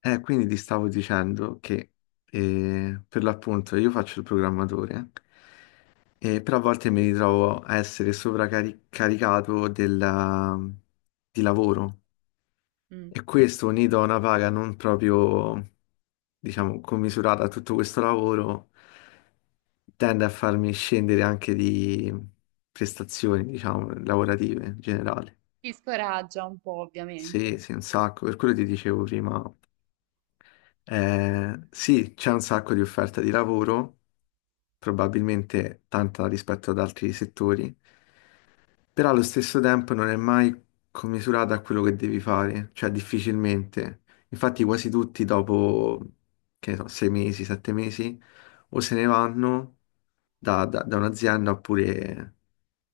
Quindi ti stavo dicendo che per l'appunto io faccio il programmatore, però a volte mi ritrovo a essere sovraccaricato di lavoro, e Mh. questo unito a una paga non proprio, diciamo, commisurata a tutto questo lavoro, tende a farmi scendere anche di prestazioni, diciamo, lavorative in generale. Ti scoraggia un po' Sì, ovviamente. sì, un sacco, per quello ti dicevo prima. Sì, c'è un sacco di offerta di lavoro, probabilmente tanta rispetto ad altri settori, però allo stesso tempo non è mai commisurata a quello che devi fare, cioè difficilmente. Infatti quasi tutti dopo, che ne so, sei mesi, sette mesi, o se ne vanno da un'azienda oppure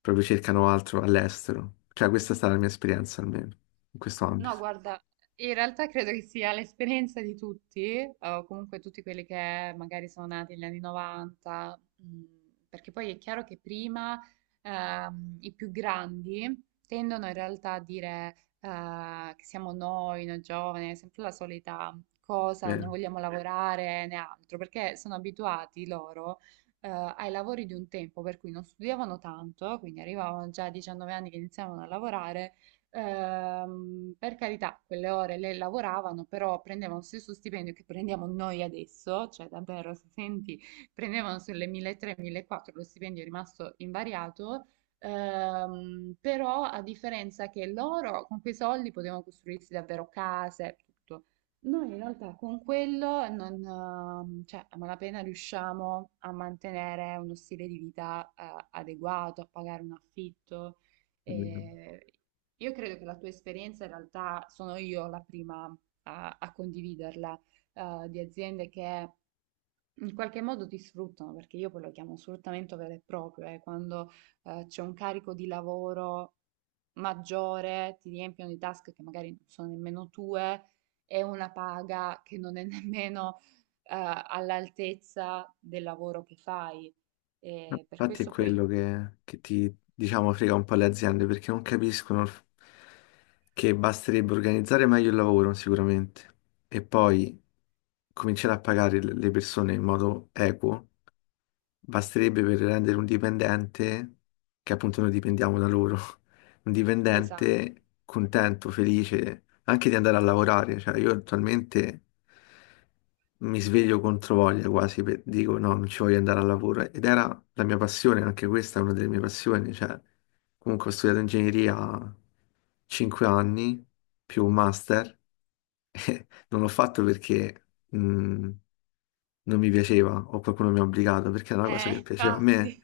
proprio cercano altro all'estero. Cioè questa è stata la mia esperienza almeno in questo No, ambito, guarda, in realtà credo che sia l'esperienza di tutti, o comunque tutti quelli che magari sono nati negli anni 90, perché poi è chiaro che prima i più grandi tendono in realtà a dire che siamo noi, noi giovani, è sempre la solita cosa, non vogliamo lavorare né altro, perché sono abituati loro eh, ai lavori di un tempo, per cui non studiavano tanto, quindi arrivavano già a 19 anni che iniziavano a lavorare. Per carità, quelle ore le lavoravano, però prendevano lo stesso stipendio che prendiamo noi adesso, cioè davvero, se senti, prendevano sulle 1300-1400, lo stipendio è rimasto invariato. Però a differenza che loro con quei soldi potevano costruirsi davvero case, tutto. Noi in realtà con quello non, cioè, a malapena riusciamo a mantenere uno stile di vita, adeguato, a pagare un affitto. vero? E io credo che la tua esperienza in realtà sono io la prima a condividerla, di aziende che in qualche modo ti sfruttano, perché io poi lo chiamo sfruttamento vero e proprio, quando c'è un carico di lavoro maggiore, ti riempiono di task che magari non sono nemmeno tue e una paga che non è nemmeno eh, all'altezza del lavoro che fai. No, E per infatti è questo poi, quello che ti, diciamo, frega un po' le aziende perché non capiscono che basterebbe organizzare meglio il lavoro sicuramente, e poi cominciare a pagare le persone in modo equo, basterebbe per rendere un dipendente, che appunto noi dipendiamo da loro, un esatto. dipendente contento, felice anche di andare a lavorare. Cioè, io attualmente mi sveglio contro voglia quasi, dico no, non ci voglio andare al lavoro. Ed era la mia passione, anche questa è una delle mie passioni. Cioè, comunque ho studiato ingegneria 5 anni più un master. Non l'ho fatto perché mm, non mi piaceva o qualcuno mi ha obbligato, perché era una cosa che piaceva a me, Infatti.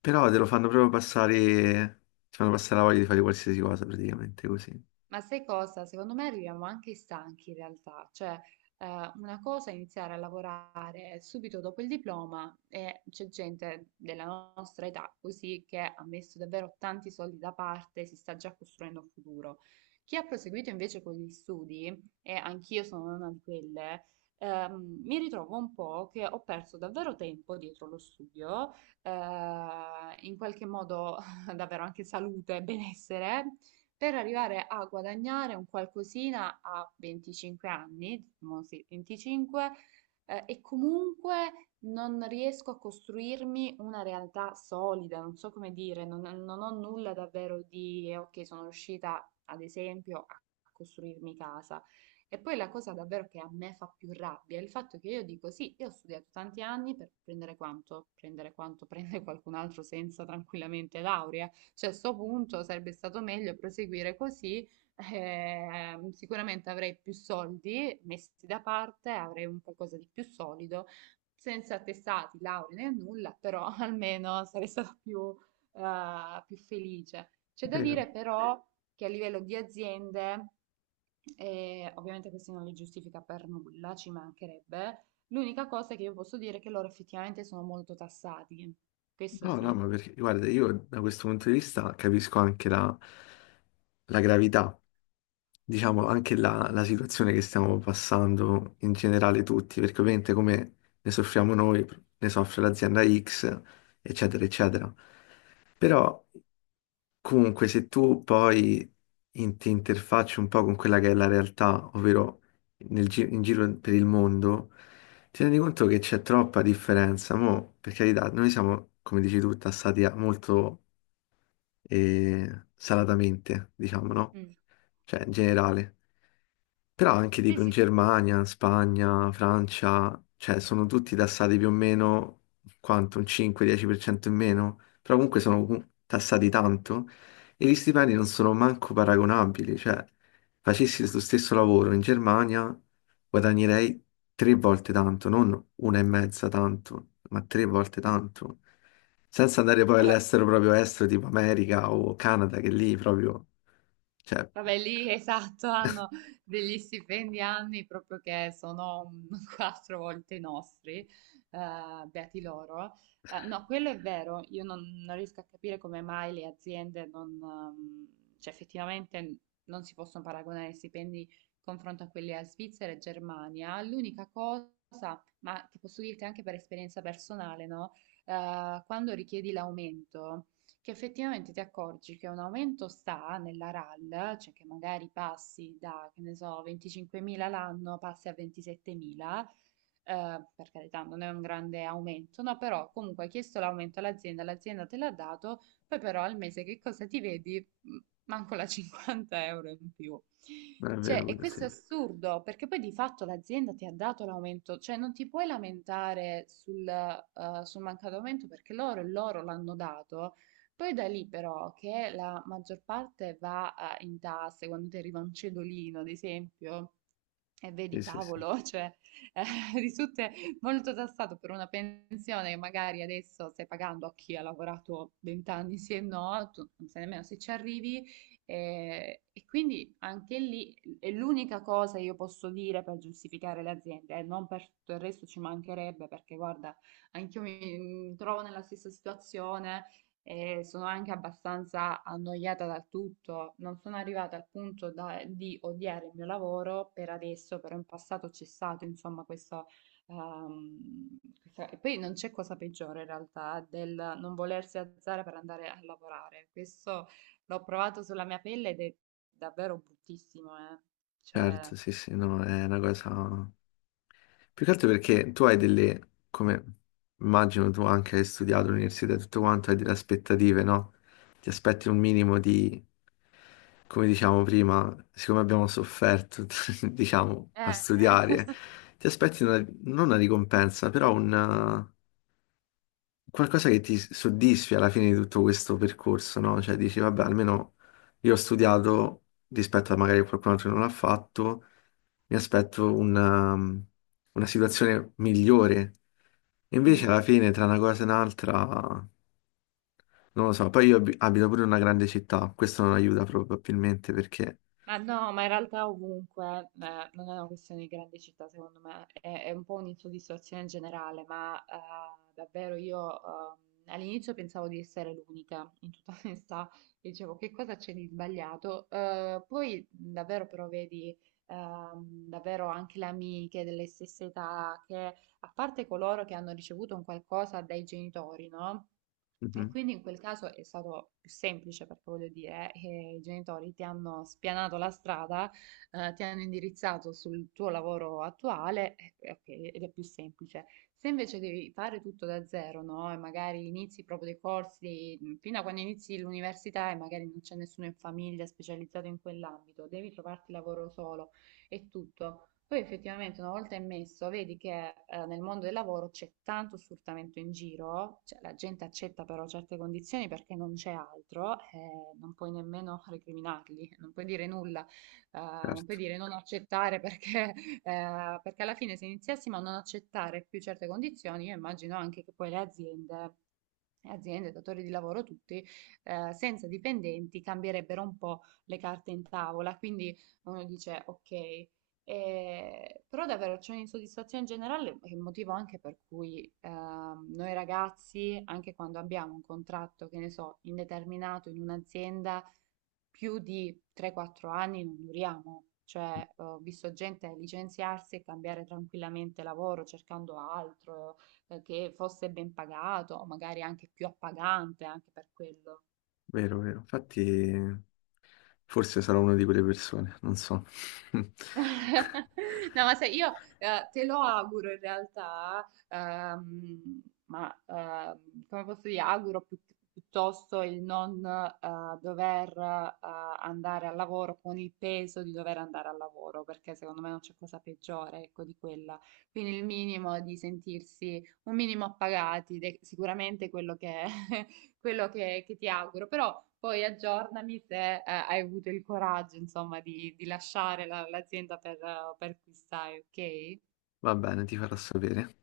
però te lo fanno proprio passare, ti fanno passare la voglia di fare qualsiasi cosa praticamente così. Ma sai cosa? Secondo me arriviamo anche stanchi in realtà, cioè una cosa è iniziare a lavorare subito dopo il diploma e c'è gente della nostra età così che ha messo davvero tanti soldi da parte, si sta già costruendo un futuro. Chi ha proseguito invece con gli studi, e anch'io sono una di quelle, mi ritrovo un po' che ho perso davvero tempo dietro lo studio, eh, in qualche modo davvero anche salute e benessere per arrivare a guadagnare un qualcosina a 25 anni, diciamo sì, 25, e comunque non riesco a costruirmi una realtà solida, non so come dire, non ho nulla davvero di, ok, sono riuscita ad esempio a costruirmi casa. E poi la cosa davvero che a me fa più rabbia è il fatto che io dico sì, io ho studiato tanti anni per prendere quanto prende qualcun altro senza tranquillamente laurea. Cioè, a sto punto sarebbe stato meglio proseguire così. Sicuramente avrei più soldi messi da parte, avrei un qualcosa di più solido, senza attestati, lauree né nulla, però almeno sarei stata più, più felice. C'è da Vero. dire però che a livello di aziende, ovviamente questo non li giustifica per nulla, ci mancherebbe. L'unica cosa che io posso dire è che loro effettivamente sono molto tassati. Questo No, no, sì. ma perché, guarda, io da questo punto di vista capisco anche la gravità, diciamo, anche la situazione che stiamo passando in generale tutti, perché ovviamente come ne soffriamo noi, ne soffre l'azienda X, eccetera, eccetera. Però comunque se tu poi ti interfacci un po' con quella che è la realtà, ovvero in giro per il mondo, ti rendi conto che c'è troppa differenza, mo? Per carità, noi siamo, come dici tu, tassati molto e salatamente, diciamo, no? Mm. Cioè, in generale. Però anche Sì, tipo in sì, sì. Germania, Spagna, Francia, cioè sono tutti tassati più o meno quanto, un 5-10% in meno, però comunque sono tassati tanto, e gli stipendi non sono manco paragonabili, cioè facessi lo stesso lavoro in Germania guadagnerei tre volte tanto, non una e mezza tanto, ma tre volte tanto. Senza andare poi Allora, all'estero proprio estero, tipo America o Canada, che lì proprio, cioè, è vabbè, lì esatto, hanno degli stipendi anni proprio che sono quattro volte i nostri, beati loro. No, quello è vero, io non riesco a capire come mai le aziende non, cioè effettivamente non si possono paragonare i stipendi in confronto a quelli a Svizzera e Germania. L'unica cosa, ma che posso dirti anche per esperienza personale, no? Quando richiedi l'aumento che effettivamente ti accorgi che un aumento sta nella RAL, cioè che magari passi da, che ne so, 25.000 l'anno, passi a 27.000, per carità non è un grande aumento, no, però comunque hai chiesto l'aumento all'azienda, l'azienda te l'ha dato, poi però al mese che cosa ti vedi? Manco la 50 € in più. Cioè, e vero, sì. questo è assurdo, perché poi di fatto l'azienda ti ha dato l'aumento, cioè non ti puoi lamentare sul, sul mancato aumento perché loro l'hanno dato poi da lì però che la maggior parte va in tasse, quando ti arriva un cedolino, ad esempio, e vedi Sì, sì, sì. cavolo, cioè eh, risulta molto tassato per una pensione che magari adesso stai pagando a chi ha lavorato 20 anni, sì e no, tu non sai nemmeno se ci arrivi. E quindi anche lì è l'unica cosa che io posso dire per giustificare le aziende, non per tutto il resto ci mancherebbe, perché guarda, anch'io mi trovo nella stessa situazione e sono anche abbastanza annoiata dal tutto. Non sono arrivata al punto di odiare il mio lavoro per adesso, però in passato c'è stato, insomma, questo. ehm, E poi non c'è cosa peggiore in realtà del non volersi alzare per andare a lavorare. Questo l'ho provato sulla mia pelle ed è davvero bruttissimo, eh. Cioè, Certo, sì, sì, no, è una cosa. Più che altro perché tu hai delle, come immagino tu anche hai studiato all'università e tutto quanto, hai delle aspettative, no? Ti aspetti un minimo di, come diciamo prima, siccome abbiamo sofferto, diciamo, a eh, eh. studiare, ti aspetti non una ricompensa, però un qualcosa che ti soddisfi alla fine di tutto questo percorso, no? Cioè dici, vabbè, almeno io ho studiato rispetto a magari qualcun altro che non l'ha fatto, mi aspetto una situazione migliore. E invece Mm. alla fine, tra una cosa e un'altra, non lo so, poi io abito pure in una grande città, questo non aiuta probabilmente perché... Ma no, ma in realtà ovunque, non è una questione di grandi città, secondo me, è un po' un'insoddisfazione generale, ma davvero io all'inizio pensavo di essere l'unica, in tutta onestà, dicevo che cosa c'è di sbagliato. Poi davvero però vedi davvero anche le amiche delle stesse età, che a parte coloro che hanno ricevuto un qualcosa dai genitori, no? E Mhm, quindi in quel caso è stato più semplice perché voglio dire che i genitori ti hanno spianato la strada, ti hanno indirizzato sul tuo lavoro attuale, ok, ed è più semplice. Se invece devi fare tutto da zero, no? E magari inizi proprio dei corsi fino a quando inizi l'università e magari non c'è nessuno in famiglia specializzato in quell'ambito, devi trovarti lavoro solo e tutto. Poi effettivamente una volta immesso, vedi che nel mondo del lavoro c'è tanto sfruttamento in giro, cioè la gente accetta però certe condizioni perché non c'è altro, non puoi nemmeno recriminarli, non puoi dire nulla, non puoi certo, dire non accettare perché, perché alla fine se iniziassimo a non accettare più certe condizioni, io immagino anche che poi le aziende, aziende, datori di lavoro tutti, senza dipendenti cambierebbero un po' le carte in tavola, quindi uno dice ok. Però davvero c'è un'insoddisfazione generale, che è il motivo anche per cui noi ragazzi, anche quando abbiamo un contratto, che ne so, indeterminato in un'azienda, più di 3-4 anni non duriamo. Cioè, ho visto gente licenziarsi e cambiare tranquillamente lavoro cercando altro, che fosse ben pagato, o magari anche più appagante, anche per quello. vero, vero. Infatti, forse sarò una di quelle persone, non so. No, ma sai, io te lo auguro in realtà, come posso dire, auguro piuttosto il non dover andare al lavoro con il peso di dover andare al lavoro, perché secondo me non c'è cosa peggiore, ecco, di quella. Quindi il minimo di sentirsi un minimo appagati, ed è sicuramente quello che, quello che ti auguro, però... Poi aggiornami se hai avuto il coraggio, insomma, di lasciare l'azienda per cui stai, ok? Va bene, ti farò sapere.